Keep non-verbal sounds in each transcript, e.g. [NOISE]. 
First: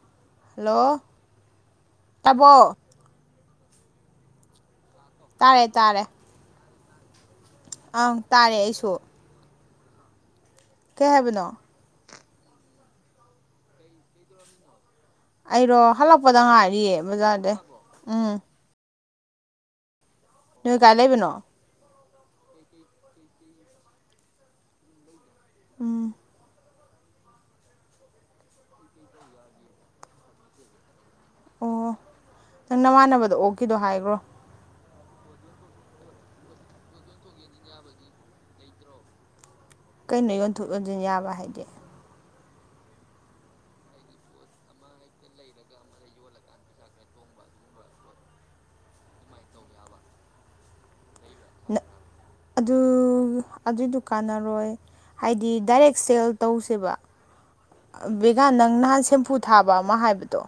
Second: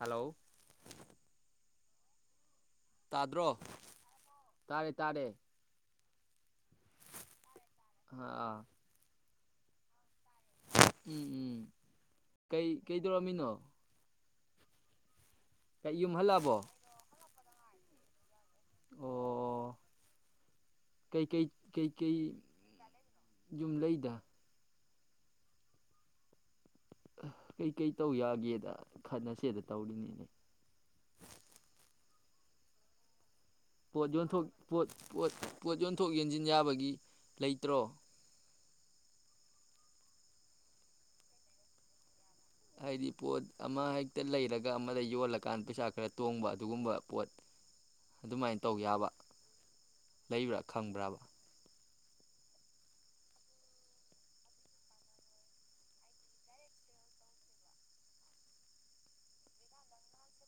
Hello ꯇꯕꯣ ꯇꯥꯗ꯭ꯔꯣ ꯇꯥꯔꯦ ꯇꯥꯔꯦ ꯑꯪ ꯇꯥꯔꯦ ꯑꯥ ꯑꯩꯁꯨ ꯀꯩ ꯎꯝ ꯍꯥꯏꯕꯅꯣ ꯎꯝ ꯀꯩ ꯀꯩꯗꯧꯔꯝꯃꯤꯅꯣ ꯑꯩꯔꯣ ꯌꯨꯝ ꯍꯜꯂꯛꯄꯗ ꯍꯜꯂꯛꯑꯕꯣ ꯉꯥꯏꯔꯤꯌꯦ ꯕꯖꯥꯔꯗꯩ ꯎꯝ ꯑꯣ ꯅꯣꯏ ꯀꯥꯏ ꯂꯩꯕꯅꯣ ꯀꯩ ꯌꯨꯝ ꯂꯩꯗ ꯎꯝ ꯀꯩꯀꯩ ꯇꯧ ꯌꯥꯒꯦꯗ ꯈꯟꯅꯁꯦꯗ ꯇꯧꯔꯤꯅꯤꯅꯦ ꯑꯣ ꯅꯪ ꯅꯃꯥꯟꯅꯕꯗꯣ ꯑꯣ ꯄꯣꯠ ꯌꫭꯟꯊꯣꯛ ꯄꯣꯠ ꯄꯣꯠ ꯄꯣꯠ ꯌꯣꯟꯊꯣꯛ ꯌꯣꯟꯁꯤꯟ ꯌꯥꯕꯒꯤ ꯂꯩꯇ꯭ꯔꯣ ꯀꯩꯅꯣ ꯌꯣꯟꯊꯣꯛ ꯌꯣꯟꯁꯤꯟ ꯌꯥꯕ ꯍꯥꯏꯗꯤ ꯍꯥꯏꯗꯤ ꯄꯣꯠ ꯑꯃ ꯍꯦꯛꯇ ꯂꯩꯔꯒ ꯑꯃꯗ ꯌꯣꯜꯂꯀꯥꯟꯗ ꯄꯩꯁꯥ ꯈꯔ ꯇꯣꯡꯕ ꯑꯗꯨꯒꯨꯝꯕ ꯄꯣꯠ ꯑꯗꯨꯃꯥꯏꯅ ꯇꯧ ꯌꯥꯕ ꯂꯩꯕ꯭ꯔꯥ ꯈꯪꯕ꯭ꯔꯥꯕ ꯑꯗꯨ ꯑꯗꯨꯏꯗꯨ ꯀꯥꯟꯅꯔꯣꯏ ꯍꯥꯏꯗꯤ ꯗꯥꯏꯔꯦꯛ ꯁꯦꯜ ꯇꯧꯁꯦꯕ ꯕꯦꯒ ꯅꯪ ꯅꯍꯥꯟ ꯁꯦꯝꯄꯐꯨ ꯊꯥꯕ ꯑꯃ ꯍꯥꯏꯕꯗꯣ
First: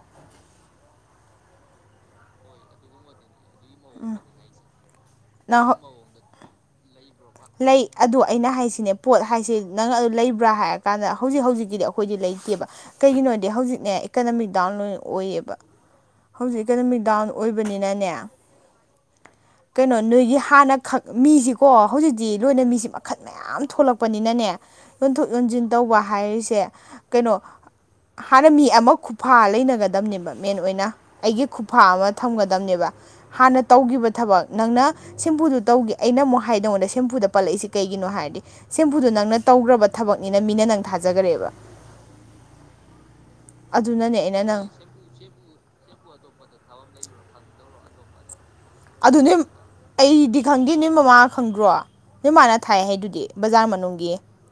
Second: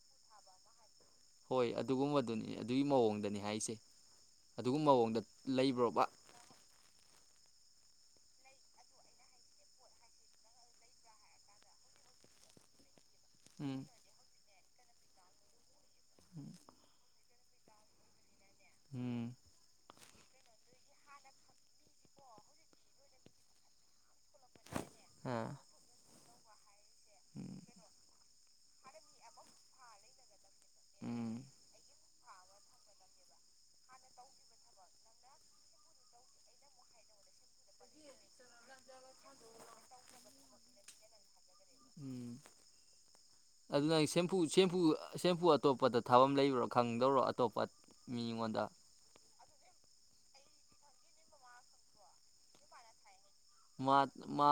ꯍꯣꯏ ꯑꯗꯨꯒꯨꯝꯕꯗꯨꯅꯤ ꯑꯗꯨꯒꯤ ꯃꯑꯣꯡꯗꯅꯤ ꯍꯥꯏꯁꯦ ꯑꯗꯨꯒ ꯃꯑꯣꯡꯗ ꯅꯪ ꯂꯩꯕ꯭ꯔꯣꯕ ꯂꯩ ꯑꯗꯨ ꯑꯩꯅ ꯍꯥꯏꯁꯤꯅꯦ ꯄꯣꯠ ꯍꯥꯏꯁꯤ ꯅꯪ ꯑꯗꯨ ꯂꯩꯕ꯭ꯔꯥ ꯍꯥꯏꯔꯀꯥꯟꯗ ꯍꯧꯖꯤꯛ ꯍꯧꯖꯤꯛꯀꯤꯗꯤ ꯑꯩꯈꯣꯏꯗꯤ ꯂꯩꯇꯦꯕ ꯀꯩꯒꯤꯅꯣꯗꯤ ꯎꯝ ꯍꯧꯖꯤꯛꯅꯦ ꯏꯀꫭꯅꫭꯃꯤꯛ ꯗꯥꯎꯟꯂꯣꯏ ꯑꯣꯏꯌꯦꯕ ꯍꯧꯖꯤꯛ ꯏꯀꫭꯅꫭꯃꯤ ꯗꯥꯎꯟ ꯑꯣꯏꯕꯅꯤꯅꯅꯦ ꯎꯝ ꯀꯩꯅꯣ ꯅꯣꯏꯒꯤ ꯍꯥꯟꯅ ꯈꯛ ꯃꯤꯁꯤꯀꯣ ꯍꯧꯖꯤꯛꯇꯤ ꯂꯣꯏꯅ ꯃꯤꯁꯤ ꯃꯈꯜ ꯃꯌꯥꯝ ꯊꯣꯛꯂꯛꯄ ꯄꯅꯤꯅꯅꯦ ꯌꯟꯊꯣꯛ ꯑꯥ ꯌꯣꯟꯁꯤꯟ ꯇꯧꯕ ꯍꯥꯏꯔꯤꯁ ꯁꯦ ꯀꯩꯅꯣ ꯎꯝ ꯍꯥꯟꯅ ꯃꯤ ꯑꯃ ꯈꯨꯐꯥ ꯂꯩꯅꯒꯗꯝꯅꯦꯕ ꯃꯦꯟ ꯑꯣꯏꯅ ꯎꯝ ꯑꯩꯒꯤ ꯈꯨꯐꯥ ꯑꯃ ꯊꯝꯒꯗꯝꯅꯦꯕ ꯍꯥꯟꯅ ꯇꯧꯈꯤꯕ ꯊꯕꯛ ꯅꯪꯅ ꯁꯤꯝꯕꯨꯨꯗꯨ ꯇꯧꯈꯤ ꯑꯩꯅ ꯑꯃꯨꯛ ꯍꯥꯏꯗꯧꯅꯗ ꯁꯦꯝꯄꯨꯗ ꯄꯜꯂꯛꯏꯁꯤ ꯀꯩꯒꯤꯅꯣ ꯍꯥꯏꯔꯗꯤ ꯁꯦꯝꯄꯨꯗꯣ ꯅꯪꯅ ꯇꯧꯈ꯭ꯔꯕ ꯊꯕꯛꯅꯤꯅ ꯃꯤꯅ ꯅꯪ ꯊꯥꯖꯈꯔꯦꯕ ꯎꯝ ꯑꯗꯨ ꯑꯗꯨꯅꯅꯦ ꯑꯩꯅ ꯅꯪꯨꯨ ꯅꯪ ꯁꯦꯝꯄꯨ ꯑꯇꯣꯞꯄꯗ ꯊꯥꯕ ꯑꯃ ꯂꯩꯕ꯭ꯔꯥ ꯈꯪꯗ ꯂꯧꯔꯣ ꯑꯇꯣꯞꯄ ꯃꯤꯉꯣꯟꯗ ꯑꯗꯨ ꯅꯣꯏ ꯑꯩꯗꯤ ꯈꯪꯗꯦ ꯅꯣꯏ ꯃꯃꯥ ꯈꯪꯗ꯭ꯔꯣ ꯅꯣꯏ ꯃꯥꯃꯅ ꯊꯥꯏ ꯍꯥꯏꯗꯨꯗꯤ ꯕꯖꯥꯔ ꯃꯥ ꯃꯅꯨꯡꯒꯤ ꯃꯥ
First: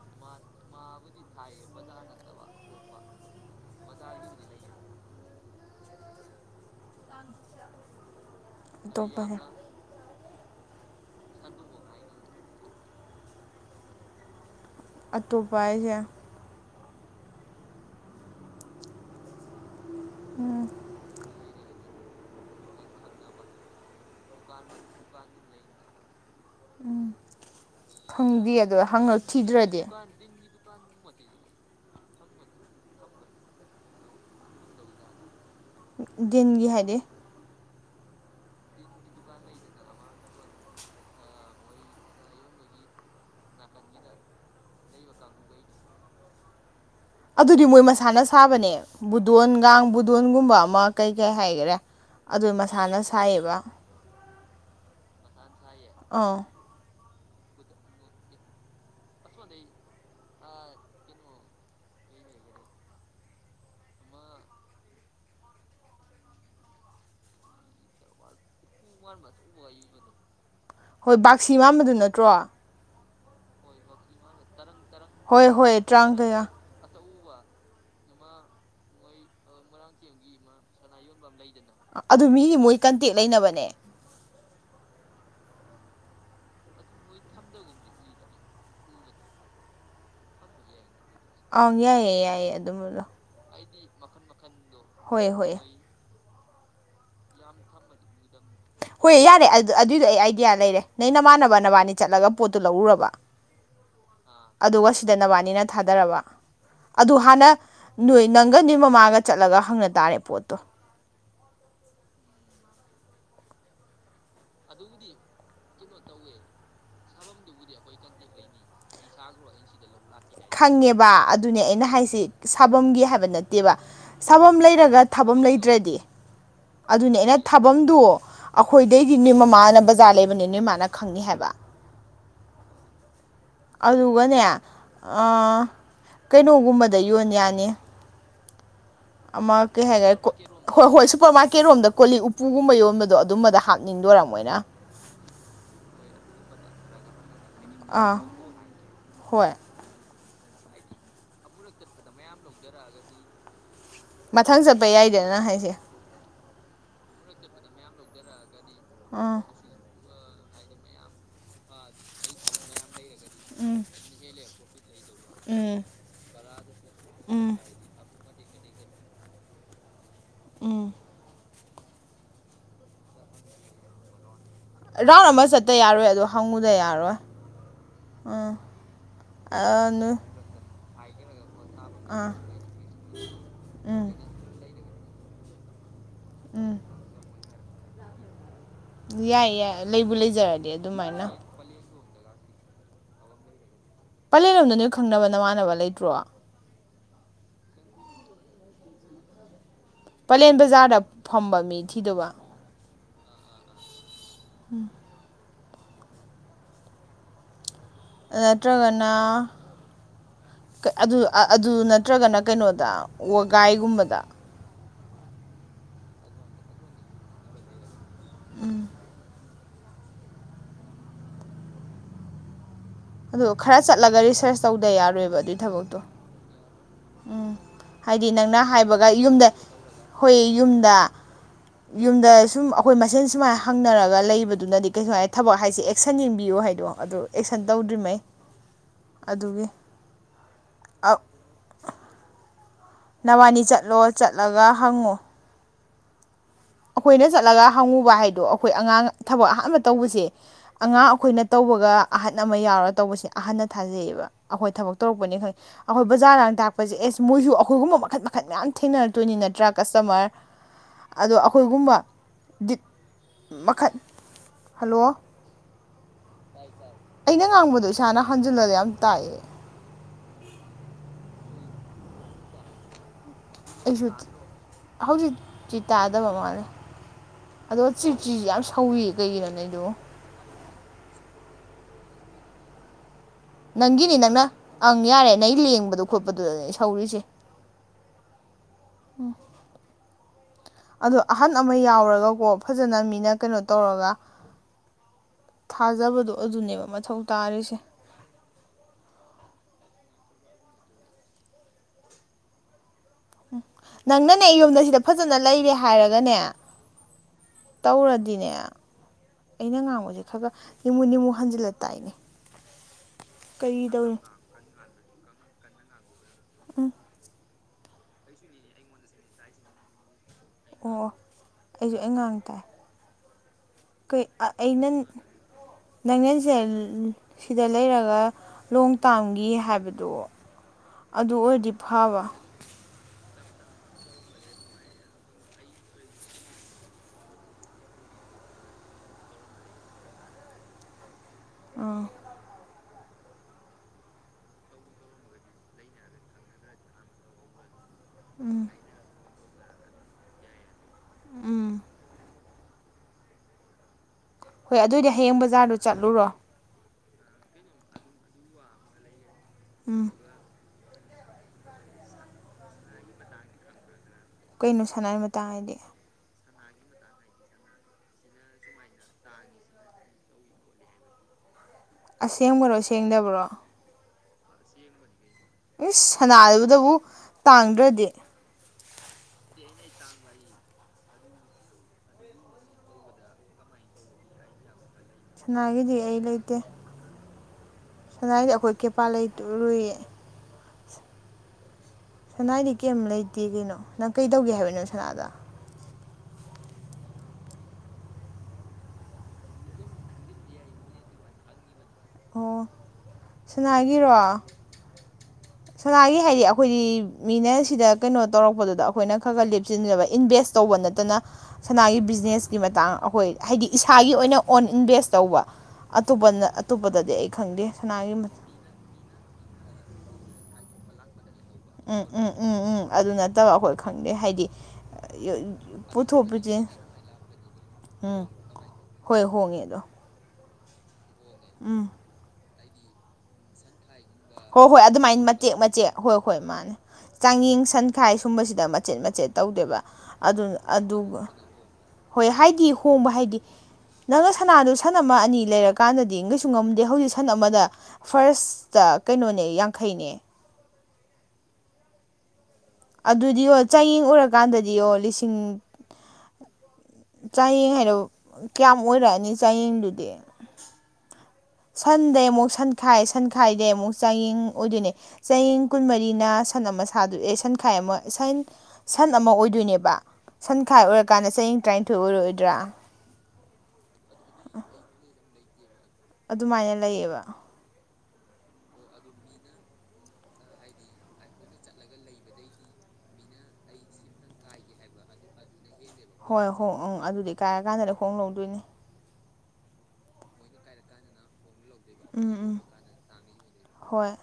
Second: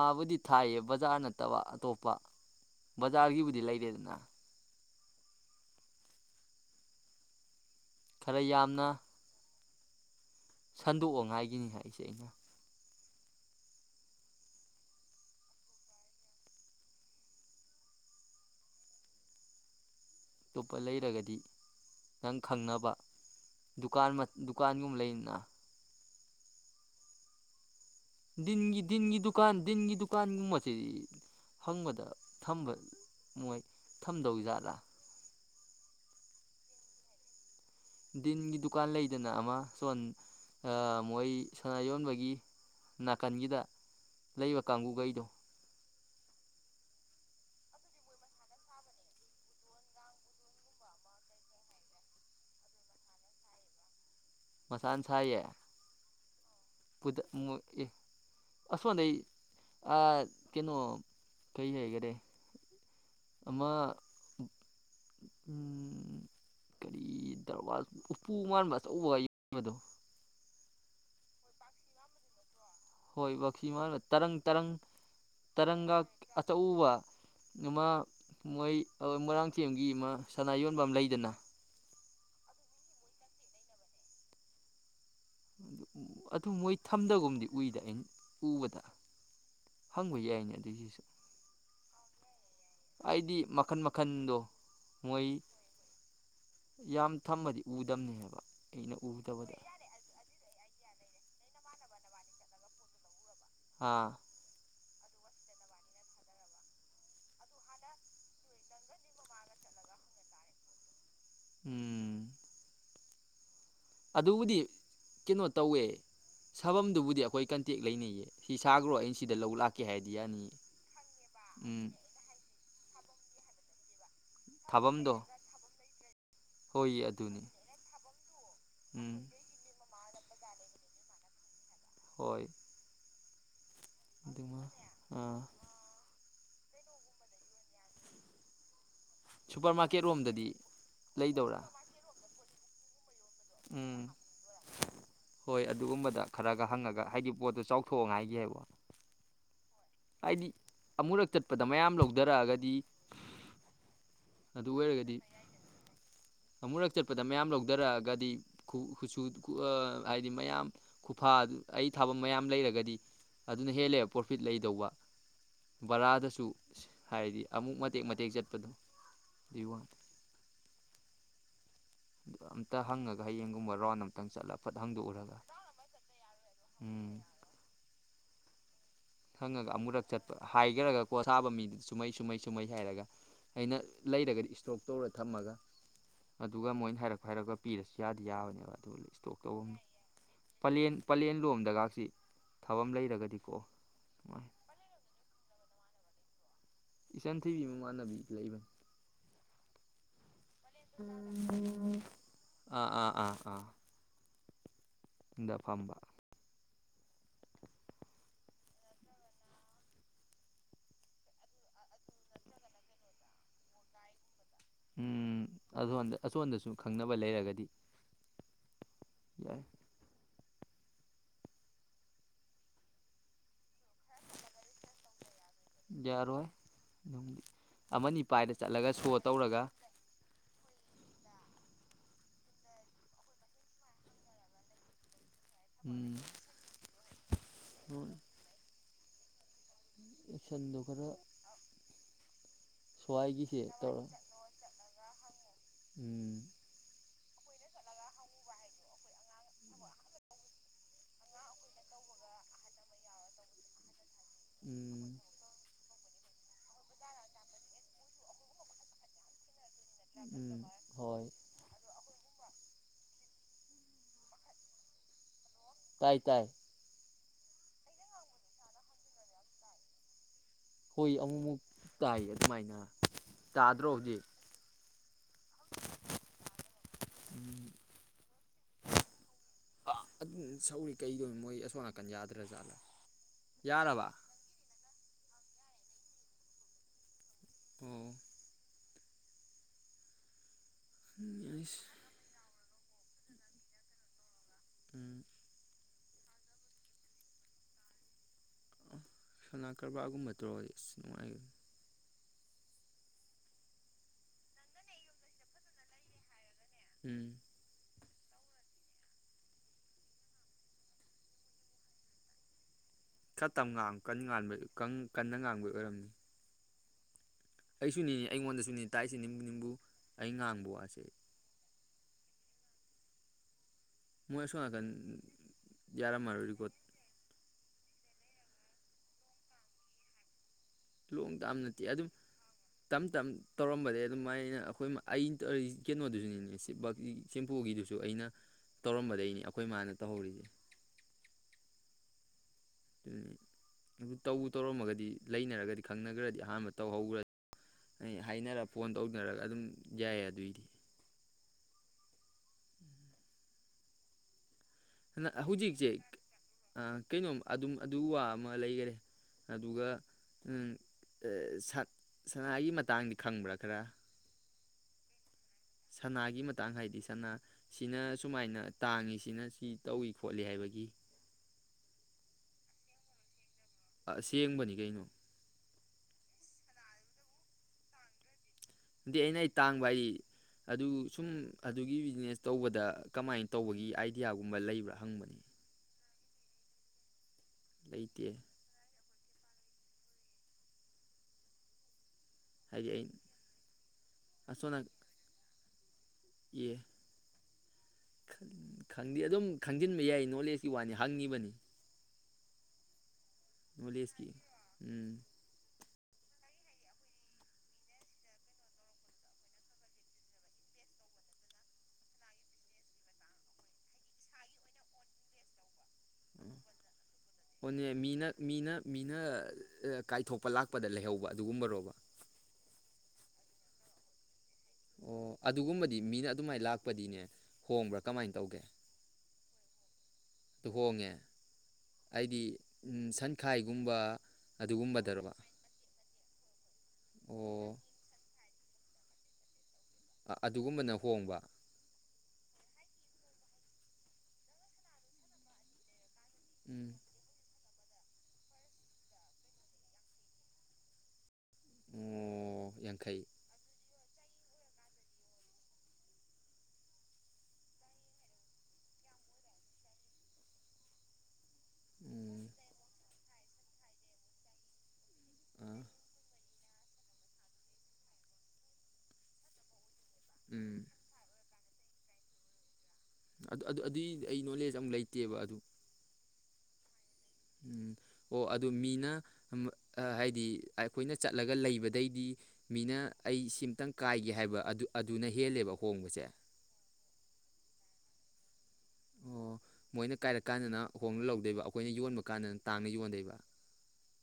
ꯊꯥꯏꯌꯦ ꯕꯖꯥꯔ ꯅꯠꯇꯕ ꯑꯇꯣꯞꯄ ꯕꯖꯥꯔꯒꯤꯕꯨꯗꯤ ꯂꯩꯔꯦꯗꯅ ꯈꯔ ꯌꯥꯝꯅ ꯑꯇꯣꯞꯄꯁꯦ ꯁꯟꯗꯣꯛꯉꯥꯏꯒꯤꯅꯤ ꯍꯥꯏꯁꯦ ꯑꯩꯅ ꯑꯇꯣꯞꯄꯥꯏꯁꯦ ꯑꯇꯣꯞꯄ ꯂꯩꯔꯒꯗꯤ ꯅꯪ ꯈꯪꯅꯕ ꯗꯨꯀꯥꯟ ꯗꯨꯀꯥꯟꯒꯨꯝꯕ ꯂꯩꯅ ꯎꯝ ꯤꯟꯒꯤꯤꯟꯒꯤ ꯗꯨꯀꯥꯟ ꯤꯟꯒꯤ ꯗꯨꯀꯥꯟꯒꯤꯨꯝ ꯃꯆꯦꯔꯤ ꯍꯪꯕꯗ ꯊꯝꯕ ꯃꯣꯏ ꯊꯝꯗꯧ ꯖꯥꯠꯂꯥ ꯟꯒꯤ ꯍꯥꯏꯗꯤ ꯗꯤꯟꯒꯤ ꯗꯨꯀꯥꯟ ꯂꯩꯗꯅ ꯑꯃ ꯁꯣꯟ ꯃꯣꯏ ꯁꯅꯥ ꯌꯣꯟꯕꯒꯤ ꯅꯥꯀꯟꯒꯤꯗ ꯂꯩꯕ ꯀꯥꯡꯕꯨꯈꯩꯗꯣ ꯑꯗꯨꯗꯤ ꯃꯣꯏ ꯃꯁꯥꯅ ꯁꯥꯕꯅꯦ ꯕꯨꯗꯣꯟꯒꯥꯡ ꯕꯨꯗꯣꯟꯒꯨꯝꯕ ꯑꯃ ꯀꯩꯀꯩ ꯍꯥꯏꯈꯔꯦ ꯑꯗꯨ ꯃꯁꯥꯅ ꯁꯥꯏꯌꯦꯕ ꯃꯁꯥꯟꯅ ꯁꯦ ꯑꯥ ꯑꯦ ꯑꯁꯣꯟꯗꯩ ꯀꯩꯅꯣ ꯀꯩ ꯍꯥꯏꯒꯔꯦ ꯑꯃ ꯀꯔꯤ ꯗꯔꯕꯥꯖ ꯎꯄꯨ ꯃꯥꯟꯕ ꯑ ꯇꯧꯕ ꯌꯕꯗꯣ ꯍꯣꯏ ꯕꯥꯛꯁꯤ ꯃꯥꯟꯕꯗꯨ ꯅꯠꯇ꯭ꯔꯣ ꯍꯣꯏ ꯈ ꯃꯥ ꯇꯔꯪ ꯇꯔꯪ ꯍꯣꯏ ꯍꯣꯏ ꯇ꯭ꯔꯥꯡꯒꯌꯥ ꯑꯃꯃ ꯃꯣꯏ ꯑꯩꯣꯏ ꯃꯣꯏꯔꯥꯡꯊꯦꯝꯒꯤ ꯑꯃ ꯁꯅꯥ ꯌꯣꯟꯕ ꯑꯃ ꯂꯩꯗꯅ ꯑꯗꯨ ꯃꯤꯒꯤ ꯃꯣꯏ ꯀꯟꯇꯦꯛ ꯂꯩꯅꯕꯅꯦ ꯑꯗꯨ ꯃꯣꯏ ꯊꯝꯗꯒꯨꯝꯗꯤ ꯎꯏꯗ ꯑꯩꯅ ꯎꯕꯗ ꯍꯪꯕ ꯌꯥꯏꯅꯦ ꯑꯗꯨꯏꯒꯤꯁꯨ ꯑ ꯌꯥꯏꯑꯌꯦ ꯌꯥꯏꯑꯌꯦ ꯑꯗꯨ ꯑꯩꯗꯤ ꯃꯈꯟ ꯃꯈꯜ ꯈꯟꯗꯣ ꯍꯣꯏ ꯍꯣꯏ ꯌꯥꯝ ꯊꯝꯃꯗꯤ ꯎꯗꯕꯅꯦ ꯍꯥꯏꯕ ꯍꯣꯏ ꯌꯥꯔꯦ ꯑꯗꯨ ꯑꯗꯨꯏꯗꯣ ꯑꯩ ꯑꯥꯏꯗꯤꯌꯥ ꯂꯩꯔꯦ ꯅꯪ ꯅꯃꯥꯟꯅꯕ ꯅꯕꯥꯅꯤ ꯆꯠꯂꯒ ꯄꯣꯠꯇꯨ ꯂꯧꯔꯨꯔꯕ ꯑꯥ ꯑꯗꯨꯒ ꯁꯤꯗ ꯅꯕꯥꯅꯤꯅ ꯊꯥꯗꯔꯕ ꯑꯗꯨ ꯍꯥꯟꯅ ꯅꯣꯏ ꯅꯪꯒ ꯅꯣꯏ ꯃꯃꯥꯒ ꯆꯠꯂꯒ ꯍꯪꯅ ꯇꯥꯔꯦ ꯄꯣꯠꯇꯣ ꯎꯝ ꯑꯗꯨꯕꯨꯗꯤ ꯀꯩꯅꯣ ꯇꯧꯋꯦ ꯁꯥꯐꯝꯗꯨꯕꯨꯗꯤ ꯑꯩꯈꯣꯏ ꯀꯟꯇꯦꯛ ꯂꯩꯅꯩꯌꯦ ꯁꯤ ꯁꯥꯈ꯭ꯔꯣ ꯑꯩꯅ ꯁꯤꯗ ꯂꯧ ꯂꯥꯛꯀꯦ ꯍꯥꯏꯗꯤ ꯈꯪꯉꯦꯕ ꯑꯗꯨꯅꯦ ꯑꯩꯅ ꯍꯥꯏꯁꯤꯦ ꯊꯥꯐꯝꯒꯤ ꯍꯥꯏꯕ ꯅꯠꯇꯦꯕ ꯁꯥꯐꯝ ꯂꯩꯔꯒ ꯊꯥꯐꯝꯗꯣ ꯊꯥꯐꯝ ꯂꯩꯇ꯭ꯔꯗꯤ ꯍꯣꯏ ꯑꯗꯨꯅꯦ ꯑꯩꯅ ꯑꯗꯨꯅꯤ ꯊꯥꯐꯝꯗꯨꯣ ꯎꯝ ꯑꯩꯈꯣꯏꯗꯩꯗꯤ ꯅꯤ ꯃꯃꯥꯟꯅꯕ ꯖꯥ ꯂꯩꯕꯅꯤ ꯅ ꯃꯥꯅ ꯈꯪꯅꯤ ꯍꯥꯏꯕ ꯍꯣꯏ ꯑꯗꯨꯒꯅꯦ ꯑꯗꯨꯃ ꯑꯥ ꯀꯩꯅꯣꯒꯨꯝꯕꯗ ꯌꯣꯟ ꯌꯥꯅꯤ ꯑꯃ ꯁꯨꯄꯔ ꯀꯩ ꯃꯥꯔꯀꯦꯠ ꯍꯥꯏꯒꯔꯦ ꯔꯣꯝꯗꯗꯤ ꯍꯣꯏ ꯍꯣꯏ ꯁꯨꯄꯔ ꯂꯩꯗꯧꯔꯥ ꯃꯥꯔꯀꯦꯠ ꯔꯣꯝꯗ ꯀꯣꯂꯤꯛ ꯎꯞ ꯄꯨꯒꯨꯝꯕ ꯌꯣꯟꯕꯗ ꯑꯗꯨ ꯑꯗꯨꯝꯕꯗ ꯎꯝ ꯍꯥꯞꯅꯤꯡꯗꯣꯏꯔꯝꯃꯣꯏꯅ ꯍꯥꯏꯗꯤꯞ ꯄꯣꯠꯇꯣ ꯆꯥꯎꯊꯣꯛꯉꯥꯏꯒꯤ ꯍꯥꯏꯕ ꯍꯣꯏ ꯍꯥꯏꯗꯤ ꯑꯃꯨꯔꯛ ꯆꯠꯄꯗ ꯃꯌꯥꯝ ꯂꯧꯊꯔꯛꯑꯒꯗꯤ ꯃꯊꯪ ꯑꯗꯨ ꯆꯠꯄ ꯑꯣꯏꯔꯒꯗꯤ ꯌꯥꯏꯗꯅ ꯍꯥꯏꯁꯦ ꯑꯃꯨꯔꯛ ꯆꯠꯄꯗ ꯃꯌꯥꯝ ꯂꯧꯊꯔꯛꯑꯒꯗꯤ ꯈꯨ ꯍꯨꯁꯨ ꯈꯨ ꯑꯥ ꯍꯥꯏꯗꯤ ꯃꯌꯥꯝ ꯈꯨꯐꯥ ꯑꯩ ꯊꯥꯐꯝ ꯃꯌꯥꯝ ꯂꯩꯔꯒꯗꯤ ꯑꯗꯨꯅ ꯎꯝ ꯍꯦꯜꯂꯦꯕ ꯄ꯭ꯔꯣꯐꯤꯠ ꯂꯩꯗꯧꯕ ꯎꯝ ꯕꯔꯥꯗꯁꯨ ꯍꯥꯏꯗꯤ ꯎꯝ ꯑꯃꯨꯛ ꯃꯇꯦꯛ ꯃꯇꯦꯛ ꯆꯠꯄ ꯄꯗꯥ ꯏ ꯋꯥꯟ ꯎꯝ ꯑꯝꯇ ꯍꯪꯉꯒ ꯍꯌꯦꯡꯒꯨꯝꯕ ꯔꯥꯎꯟ ꯑꯝꯇꯪ ꯆꯠꯂ ꯐꯠ ꯔꯥꯎꯟ ꯍꯪꯗꯣꯛꯎꯔꯒ ꯑꯃ ꯆꯠꯇ ꯌꯥꯔꯣꯏ ꯑꯗꯨ ꯍꯪꯉꯨꯗ ꯌꯥꯔꯣꯏ ꯑ ꯈꯪꯉꯒ ꯑꯃꯨꯔꯛ ꯅꯣꯏ ꯆꯠꯄ ꯍꯥꯏꯒꯔꯒ ꯄꯣꯊꯥꯕ ꯃꯤꯗꯤ ꯁꯨꯝꯃꯩ ꯑꯥ ꯁꯨꯝꯃꯩ ꯁꯨꯝꯃꯩ ꯍꯥꯏꯔꯒ ꯑꯩꯅ ꯎꯝ ꯂꯩꯔꯒꯗꯤ ꯏꯁꯇꯣꯛ ꯇꯧꯔ ꯊꯝꯃꯒ ꯑꯗꯨꯒ ꯎꯝ ꯃꯣꯏꯅ ꯍꯥꯏꯔꯛ ꯍꯥꯏꯔꯒ ꯄꯤꯔꯁꯨ ꯌꯥꯗꯤ ꯌꯥꯕꯅꯦꯕ ꯑꯗꯨ ꯏꯁꯇꯣꯛ ꯌꯥꯏ ꯇꯧꯐꯝ ꯌꯥꯏ ꯂꯩꯕꯨ ꯂꯩꯖꯔꯗꯤ ꯑꯗꯨꯃꯥꯏꯅ ꯊꯕꯝ ꯂꯩꯔꯒꯗꯤꯀꯣ ꯇ꯭ꯔꯣ ꯏꯆꯟ ꯊꯤꯕꯤ ꯃꯃꯥꯟꯅꯕꯤ ꯂꯩꯕꯅꯤ ꯄꯂꯦꯟ ꯕꯖꯥꯔꯗ ꯐꯝꯕ ꯃꯤ ꯊꯤꯗꯕ ꯑꯥ ꯑꯥ ꯑꯥ ꯎꯝ ꯗ ꯐꯝꯕ ꯑꯥ ꯅꯠꯇ꯭ꯔꯒꯅ ꯀ ꯑꯗꯨ ꯑꯥ ꯑꯗꯨ ꯑꯥ ꯅꯠꯇ꯭ꯔꯒꯅ ꯀꯩꯅꯣꯗ ꯋꯥꯒꯥꯏꯒꯨꯝꯕꯗ ꯎꯝ ꯑꯗꯨ ꯍꯟꯗꯛ ꯑꯁꯨ ꯍꯟꯗꯛꯁꯨ ꯈꯪꯅꯕ ꯂꯩꯔꯒꯗꯤ ꯎꯝ [UNINTELLIGIBLE] ꯑꯗꯨ ꯈꯔ ꯆꯠꯂꯒ ꯔꯤꯁꯔꯁ ꯇꯧꯗ ꯌꯥꯔꯣꯏꯕ ꯑꯗꯨꯏ ꯊꯕꯛꯇꯣ ꯌꯥꯔꯣꯏ ꯅꯨꯡꯗꯤ ꯎꯝ ꯑꯃꯅꯤ ꯍꯥꯏꯗꯤ ꯄꯥꯏꯔ ꯅꯪꯅ ꯆꯠꯂꯒ ꯍꯥꯏꯕꯒ ꯁꯣ ꯌꯨꯝꯗ ꯇꯧꯔꯒ ꯍꯣꯏ ꯌꯨꯝꯗ ꯌꯨꯝꯗ ꯁꯨꯝ ꯑꯩꯈꯣꯏ ꯃꯁꯦꯟ ꯁꯨꯃꯥꯏꯅ ꯍꯪꯅꯔꯒ ꯂꯩꯕꯗꯨꯅꯗꯤ ꯀꯩꯁꯨ ꯍꯥꯏ ꯊꯕꯛ ꯍꯥꯏꯁꯦ ꯎꯝ ꯑꯦꯛꯁꯟ ꯌꯦꯡꯕꯤꯌꯣ ꯍꯥꯏꯗꯣ ꯑꯗꯨ ꯑꯦꯛꯁꯟ ꯇꯧꯗ꯭ꯔꯤꯃꯩ ꯑꯗꯨꯒꯤ ꯑꯛꯁꯟꯗꯨ ꯈꯔ ꯅꯋꯥꯅꯤ ꯁ꯭ꯋꯥꯏꯒꯤꯁꯦ ꯆꯠꯂꯣ ꯇꯧꯔ ꯆꯠꯂꯒ ꯍꯪꯉꯨ ꯎꯝ ꯑꯩꯈꯣꯏꯅ ꯆꯠꯂꯒ ꯍꯪꯉꯨꯕ ꯍꯥꯏꯗꯣ ꯑꯩꯈꯣꯏ ꯑꯉꯥꯡ ꯊꯕꯛ ꯑꯍꯥꯟꯕ ꯇꯧꯕꯁꯦ ꯑꯉꯥꯡ ꯑꯩꯈꯣꯏꯅ ꯇꯧꯕꯒ ꯑꯍꯟ ꯑꯃ ꯌꯥꯎꯔꯒ ꯇꯧꯕꯁꯦ ꯑꯍꯟꯅ ꯊꯥꯖꯩꯌꯦꯕ ꯑꯩꯈꯣꯏ ꯊꯕꯛ ꯎꯝ ꯇꯧꯔꯛꯄꯅꯤ ꯈꯪꯉꯤ ꯑꯩꯈꯣꯏ ꯕꯖꯥꯔ ꯒꯅ ꯇꯥꯛꯄꯁꯦ ꯑꯦꯁ ꯃꯣꯏꯁꯨ ꯑꯩꯈꯣꯏꯒꯨꯝꯕ ꯃꯈꯟ ꯃꯈꯟ ꯃꯌꯥꯝ ꯊꯦꯡꯅꯔꯛꯇꯣꯏꯅꯤ ꯅꯠꯇ꯭ꯔ ꯀꯁꯇꯃꯔ ꯎꯝ ꯍꯣꯏ ꯑꯗꯣ ꯨꯕ ꯗꯤꯛ ꯃꯈꯜ ꯍꯜꯂꯣ ꯇꯥꯏ ꯑꯩꯅ ꯉꯥꯡꯕꯗꯣ ꯏꯁꯥꯅ ꯍꯟꯖꯤꯜꯂꯒ ꯌꯥꯝ ꯇꯥꯏꯌꯦ ꯍꯣꯏ ꯑꯃꯨꯛꯃꯨꯛ ꯇꯥꯏ ꯑꯗꯨꯃꯥꯏꯅ ꯇꯥꯗ꯭ꯔꯣ ꯑꯩꯁꯨ ꯍꯧꯖꯤꯛ ꯍꯧꯖꯤꯛꯇꯤ ꯇꯥꯗꯕ ꯃꯥꯜꯂꯦ ꯎꯝ ꯑꯗꯣ ꯆꯤ ꯆꯤꯁꯨ ꯌꯥꯝ ꯁꯧꯔꯤ ꯀꯩꯒꯤꯅꯣ ꯅꯩꯗꯨꯕꯨ ꯑꯥ ꯑꯗꯨꯝ ꯁꯧꯔꯤ ꯀꯩꯒꯨꯝ ꯃꯣꯏ ꯑꯁꯣꯝ ꯅꯥꯀꯟ ꯌꯥꯗ꯭ꯔꯥ ꯖꯥꯠꯂꯥ ꯅꯪꯒꯤꯅꯤ ꯅꯪꯅ ꯑꯪ ꯌꯥꯔꯦ ꯅꯩ ꯂꯦꯡꯕꯗꯣ ꯈꯣꯠꯄꯗꯨꯗꯅꯦ ꯁꯧꯔꯤꯁꯦ ꯑꯣ ꯎꯝ ꯑꯗꯣ ꯑꯍꯟ ꯑꯃ ꯎꯝ ꯌꯥꯎꯔꯒꯀꯣ ꯐꯖꯅ ꯃꯤꯅ ꯀꯩꯅꯣ ꯇꯧꯔꯒ ꯎꯝ ꯊꯥꯖꯕꯗꯣ ꯑꯗꯨꯅꯦꯕ ꯃꯊꯧ ꯇꯥꯔꯤꯁꯦ ꯁꯅꯥ ꯀꯔꯕꯥꯔꯒꯨꯝꯕ ꯇꯧꯔꯗꯤ ꯑꯁ ꯅꯨꯡꯉꯥꯏꯒꯅꯤ ꯅꯪꯅꯅꯦ ꯌꯨꯝꯗ ꯁꯤꯗ ꯐꯖꯅ ꯂꯩꯔꯦ ꯍꯥꯏꯔꯒꯅꯦ ꯎꯝ ꯇꯧꯔꯗꯤꯅꯦ ꯑꯩꯅ ꯉꯥꯡꯕꯁꯦ ꯈꯔ ꯈꯔ ꯅꯤꯃꯨ ꯅꯤꯃꯨ ꯍꯟꯖꯤꯜꯂ ꯇꯏꯅꯦ ꯈꯔꯥ ꯇꯞꯅꯥ ꯉꯥꯡꯉꯨ ꯀꯟꯅ ꯉꯥꯟꯕ ꯀꯟꯅ ꯉꯥꯡꯕ [UNINTELLIGIBLE] ꯎꯝ ꯑꯩꯁꯨꯅꯤ ꯑꯩꯉꯣꯟꯗꯁꯨꯅꯤ ꯇꯥꯏꯁꯤ ꯅꯤꯝꯕꯨ ꯅꯤꯝꯕꯨ ꯑꯩ ꯉꯥꯡꯕ ꯋꯥꯁꯦ ꯑꯣ ꯑꯩꯁꯨ ꯑꯩ ꯉꯥꯡ ꯇꯥꯏ ꯀꯩ ꯃꯣꯏ ꯑꯁꯣꯝ ꯅꯥꯀꯟ ꯑꯩꯅ ꯌꯥꯔꯝꯃꯔꯣꯏ ꯅꯪꯅꯁꯦ ꯔꯦꯀꯣꯔꯠ ꯁꯤꯗ ꯂꯩꯔꯒ ꯂꯣꯡ ꯇꯥꯝꯒꯤ ꯍꯥꯏꯕꯗꯨ ꯂꯣꯡ ꯇꯥꯝ ꯅꯠꯇꯦ ꯑꯗꯨꯝ ꯇꯞ ꯇꯝ ꯇꯧꯔꯝꯕꯗꯒꯩ ꯑꯗꯨꯃꯥꯏꯅ ꯑꯩꯈꯣꯏ ꯑꯩꯅ ꯀꯩꯅꯣꯗꯨꯁꯨꯅꯤꯅꯦ ꯁꯤꯕ ꯁꯦꯝꯄꯨꯒꯤꯗꯨꯁꯨ ꯑꯩꯅ ꯇꯧꯔꯝꯕꯗꯩꯅꯦ ꯑꯩꯈꯣꯏ ꯏꯃꯥꯅ ꯇꯧꯍꯧꯔꯤꯁꯦ ꯑꯥ ꯇꯧ ꯇꯧꯔꯝꯃꯒꯗꯤ ꯂꯩꯅꯔꯒꯗꯤ ꯈꯪꯅꯈ꯭ꯔꯗꯤ ꯑꯍꯥꯟꯕ ꯇꯧꯍꯧꯒꯔ ꯑꯩ ꯎꯝ ꯍꯥꯏꯅꯔꯒ ꯐꯣꯟ ꯇꯧꯅꯔꯒ ꯑꯗꯨꯝ ꯌꯥꯏ ꯑꯗꯨꯏꯗꯤ ꯎꯝ ꯍꯣꯏ ꯑꯗꯨꯏꯗꯤ ꯍꯌꯦꯡ ꯕꯖꯥꯔꯗꯣ ꯍꯧꯖꯤꯛꯁꯦ ꯆꯠꯂꯨꯔꯣ ꯑ, ꯀꯩꯅꯣꯝ ꯑꯗꯨꯝ ꯑꯗꯨ ꯋꯥ ꯑꯃ ꯂꯩꯈꯔꯦ ꯑꯗꯨꯒ ꯎꯝ ꯎꯝ ꯁꯅꯥꯒꯤ ꯃꯇꯥꯡꯗꯤ ꯈꯪꯕ꯭ꯔꯥ ꯈꯔ ꯀꯩꯅꯣ ꯁꯅꯥꯏ ꯇꯗꯦ ꯇꯥꯡ ꯍꯥꯏꯥꯏꯗꯤ ꯁꯅꯥ ꯁꯤꯅ ꯁꯨꯃꯥꯏꯅ ꯇꯥꯡꯉꯤꯁꯤꯅ ꯁꯤ ꯇꯧꯏ ꯈꯣꯠꯂꯤ ꯍꯥꯏꯕꯒꯤ꯫ ꯑꯁꯦꯡꯕ꯭ꯔꯣ ꯁꯦꯡꯗꯕ꯭ꯔꯣ꯫ ꯑ ꯁꯦꯡꯕꯅꯤ ꯀꯩꯅꯣ ꯏꯁ ꯁꯅꯥꯗꯨꯗꯕꯨ ꯇꯥꯡꯗ꯭ꯔꯗꯤ꯫ ꯑꯗꯨꯗꯤ ꯑꯩꯅ ꯑꯩ ꯇꯥꯡꯕ ꯍꯥꯏ ꯑꯗꯨ ꯁꯨꯝ ꯑꯗꯨꯒꯤ ꯕꯤꯖꯤꯅꯦꯁ ꯇꯧꯕꯗ ꯀꯃꯥꯏꯅ ꯇꯧꯕꯒꯤ ꯑꯥꯏꯗꯤꯌꯥꯒꯨꯝꯕ ꯂꯩꯕ꯭ꯔꯥ ꯍꯪꯕꯅꯤ ꯆꯉꯗꯑꯌꯦ ꯂꯩꯇ ꯂꯩꯇꯦ ꯁꯉꯥꯏꯗ ꯑꯩꯈꯣꯏ ꯄꯂꯩ ꯇꯔꯨꯏ ꯁꯅꯥꯗꯤ ꯍꯥꯏꯗꯤ ꯀꯔꯤꯝ ꯑꯩ ꯂꯩꯇꯦ ꯀꯩꯅꯣ ꯅꯪ ꯀꯩꯗꯧꯒꯦ ꯑꯁꯣꯅ ꯍꯥꯏꯕꯅꯣ ꯁꯅꯥꯗ ꯑꯦ ꯑꯗꯨꯝ ꯈꯪꯖꯤꯟꯕ ꯌꯥꯏ ꯅꯣꯂꯦꯖꯀꯤ ꯋꯥꯅꯤ ꯍꯪꯉꯤꯕꯅꯤ ꯑꯣ ꯁꯅꯥꯒꯤꯔꯣ ꯍꯁꯤꯀꯤ ꯎꯝ ꯁꯅꯥꯒꯤ ꯍꯥꯏꯗꯤ ꯑꯩꯈꯣꯏꯗꯤ ꯃꯤꯅ ꯁꯤꯗ ꯀꯩꯅꯣ ꯇꯧꯔꯛꯄꯗꯨꯗ ꯑꯩꯈꯣꯏꯅ ꯈꯔ ꯈꯔ ꯂꯦꯞꯁꯤꯤꯟꯖꯕ ꯏꯟꯚꯦꯁ ꯇꯧꯕ ꯅꯠꯇꯅ ꯁꯅꯥꯒꯤ ꯕꯤꯖꯤꯅꯦꯁꯀꯤ ꯃꯇꯥꯡ ꯑꯩꯈꯣꯏ ꯍꯥꯏꯗꯤ ꯏꯁꯥꯒꯤ ꯑꯣꯏꯅ ꯑꯣꯟ ꯏꯟꯚꯦꯁ ꯇꯧꯕ ꯑꯇꯣꯞ ꯑꯇꯣꯞꯄꯗꯗꯤ ꯑꯩ ꯈꯪꯗꯦ ꯑꯣꯅꯦ ꯁꯅꯥꯒꯤ ꯃꯤꯅ ꯃꯤꯅ ꯃꯤꯅ ꯀꯥꯏꯊꯣꯛꯄ ꯂꯥꯛꯄꯗ ꯂꯩꯍꯧꯕ ꯑꯗꯨꯒꯨꯝꯕꯔꯣꯕ ꯎꯝ ꯎꯝ ꯎꯝ ꯎꯝ ꯑꯗꯨ ꯅꯠꯇꯕ ꯑꯩꯈꯣꯏ ꯈꯪꯗꯦ ꯍꯥꯏꯗꯤ ꯑꯣ ꯑꯗꯨꯒꯨꯝꯕꯗꯤ ꯄꯨꯊꯣꯛ ꯃꯤꯅ ꯄꯨꯁꯤꯟ ꯑꯗꯨꯃꯥꯏꯅ ꯂꯥꯛꯄꯗꯤꯅꯦ ꯍꯣꯡꯕ꯭ꯔꯥ ꯎꯝ ꯀꯃꯥꯏꯅ ꯇꯧꯒꯦ ꯍꯣꯏ ꯍꯣꯡꯉꯦ ꯑꯗꯣ ꯇꯨꯍꯣꯡꯉꯦ ꯎꯝ ꯍꯥꯏꯗꯤ ꯎ ꯁꯟꯈꯥꯏꯒꯨꯝꯕ ꯍꯣꯏ ꯍꯣꯏ ꯑꯗꯨꯃꯥꯏꯅ ꯑꯗꯨꯒꯨꯝꯕꯗꯔꯕ ꯃꯆꯦꯛ ꯃꯆꯦꯛ ꯍꯣꯏ ꯍꯣꯏ ꯃꯥꯅꯦ ꯆꯥꯡꯌꯦꯡ ꯑꯣ ꯁꯟꯈꯥꯏ ꯁꯨꯝꯕꯁꯤꯗ ꯗ ꯃꯆꯦꯠ ꯃꯆꯦꯠ ꯇꯧꯗꯦꯕ ꯑꯗꯨ ꯑꯗꯨꯒꯨꯝꯕꯅ ꯑꯗꯨꯒ ꯍꯣꯡꯕ ꯍꯣꯏ ꯍꯥꯏꯗꯤ ꯍꯣꯡꯕ ꯍꯥꯏꯗꯤ ꯅꯪꯅ ꯁꯅꯥꯗꯨꯣ ꯁꯟ ꯑꯃ ꯑꯅꯤ ꯂꯩꯔꯀꯥꯟꯗꯗꯤ ꯗꯤ ꯀꯩꯁꯨ ꯉꯝꯗꯦ ꯎꯝ ꯍꯧꯖꯤꯛ ꯁꯟ ꯑꯃꯗ ꯐꯥꯔꯁꯇ ꯀꯩꯅꯣꯅꯦ ꯌꯥꯡꯈꯩꯅꯦ ꯑꯣ ꯌꯥꯡꯈꯩ ꯑꯗꯨꯗꯤ ꯍꯣꯏ ꯆ ꯎꯔꯀꯥꯟꯗꯗꯤ ꯑꯣ ꯂꯤꯁꯤꯡ ꯆꯌꯦꯡ ꯍꯥꯏꯔꯣ ꯀꯌꯥꯝ ꯑꯣꯏꯔꯛꯑꯅꯤ ꯆꯌꯦꯡꯗꯨꯗꯤ ꯁꯟꯗꯩ ꯎꯝ ꯑꯃꯨꯛ ꯁꯟꯈꯥꯏꯁꯦ ꯁꯟꯈꯥꯏꯗꯩ ꯑꯃꯨꯛ ꯆꯌꯦꯡ ꯑꯣꯏꯗꯣꯏꯅꯦ ꯆꯌꯦꯡ ꯑꯥ ꯀꯨꯟꯃꯔꯤꯅ ꯁꯟ ꯑꯃ ꯁꯥꯗꯣꯛꯑꯦ ꯁꯟꯈꯥꯏ ꯑꯃ ꯁꯟ ꯁꯟ ꯑꯃ ꯑꯣꯏꯗꯣꯏꯅꯦꯕ ꯁꯟꯈꯥꯏ ꯎꯝ ꯑꯣꯏꯔꯀꯥꯟꯗ ꯆꯌꯦꯡ ꯇꯔꯥꯏꯟꯊꯣꯏ ꯑꯣꯏꯔꯛꯑꫭꯏꯗ꯭ꯔꯥ ꯑꯗꯨ ꯑꯗꯨ ꯑꯗꯨꯏ ꯑꯩ ꯅꯣꯂꯦꯖ ꯑꯝ ꯂꯩꯇꯦꯕ ꯑꯗꯨ ꯑꯗꯨꯃꯥꯏꯅ ꯂꯩꯌꯦꯕ ꯎꯝ ꯑꯣ ꯑꯗꯨ ꯃꯤꯅ ꯃ ꯑ ꯍꯥꯏꯗꯤ ꯑꯈꯣꯏꯅ ꯆꯠꯂꯒ ꯂꯩꯕꯗꯩꯗꯤ ꯃꯤꯅ ꯑꯩ ꯁꯤꯝꯇꯪ ꯀꯥꯏꯒꯦ ꯍꯥꯏꯕ ꯑꯗꯨ ꯑꯗꯨꯅ ꯍꯦꯜꯂꯦꯕ ꯍꯣꯡꯕꯁꯦ ꯍꯣꯏ ꯍꯣꯡ ꯑꯪ ꯑꯗꯨꯗꯤ ꯀꯥꯏꯔꯀꯥꯟꯗꯗꯤ ꯍꯣꯡ ꯂꯧ ꯂꯣꯏꯅꯤ ꯑꯣ ꯃꯣꯏꯅ ꯀꯥꯏꯔꯛ ꯀꯥꯟꯗꯅ ꯍꯣꯡꯅ ꯂꯧꯗꯣꯏꯕ ꯑꯈꯣꯏꯅ ꯌꯣꯟꯕ ꯎꯝ ꯀꯥꯟꯗ ꯎꯝ ꯇꯥꯡꯅ ꯌꯣꯟꯗꯩꯕ ꯍꯣꯏ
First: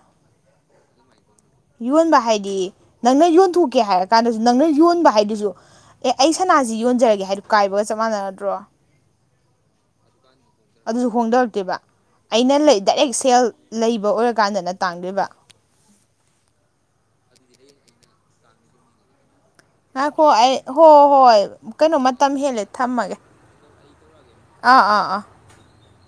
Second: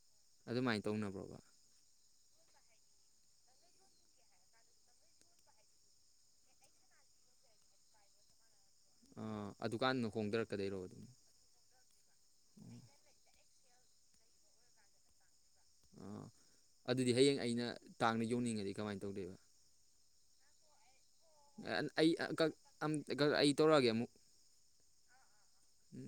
ꯑꯗꯨꯃꯥꯏꯅ ꯇꯧꯅꯕ꯭ꯔꯣꯕ ꯌꯣꯟꯕ ꯍꯥꯏꯗꯤ ꯅꯪꯅ ꯌꯣꯟꯊꯣꯛꯀꯦ ꯍꯥꯏꯔ ꯀꯥꯟꯗꯁꯨ ꯅꯪꯅ ꯌꯣꯟꯕ ꯍꯥꯏꯗꯨꯁꯨ ꯑꯦ ꯑꯩ ꯁꯅꯥꯁꯤ ꯌꯣꯟꯖꯔꯒꯦ ꯍꯥꯏꯗꯨ ꯀꯥꯏꯕꯒ ꯆꯞ ꯃꯥꯟꯅꯔꯗ꯭ꯔꯣ ꯑ ꯗꯨ ꯀꯀꯥꯟꯗ ꯍꯣꯡꯗꯔ ꯑꯗꯨꯁꯨ ꯍꯣꯡꯗꯔꯛꯇꯦꯕ ꯑꯩꯅ ꯂꯩ ꯗꯥꯏꯔꯦꯛ ꯁꯦꯜ ꯂꯩꯕ ꯑꯣꯏꯔꯀꯥꯟꯗꯅ ꯇꯥꯡꯗꯣꯏꯕ ꯑꯥ ꯑꯗꯨꯗꯤ ꯍꯌꯦꯡ ꯑꯩꯅ ꯇꯥꯡꯅ ꯌꯣꯡꯅꯤꯡꯉꯗꯤ ꯀꯃꯥꯏꯅ ꯇꯧꯗꯩꯕ ꯉꯥꯈꯣ ꯑꯩ ꯍꫭ ꯍꯣꯏ ꯀꯩꯅꯣ ꯑꯩ ꯃꯇꯝ ꯍꯦꯜꯂꯦ ꯑꯩ ꯊꯝꯃꯒꯦ ꯃꯊꯪ ꯑꯩ ꯇꯧꯔꯛꯑꯒꯦ ꯑꯃꯨꯛ ꯇꯧꯔꯛ ꯑꯒꯦ ꯑꯥ ꯑꯥ ꯑꯥ ꯎꯝ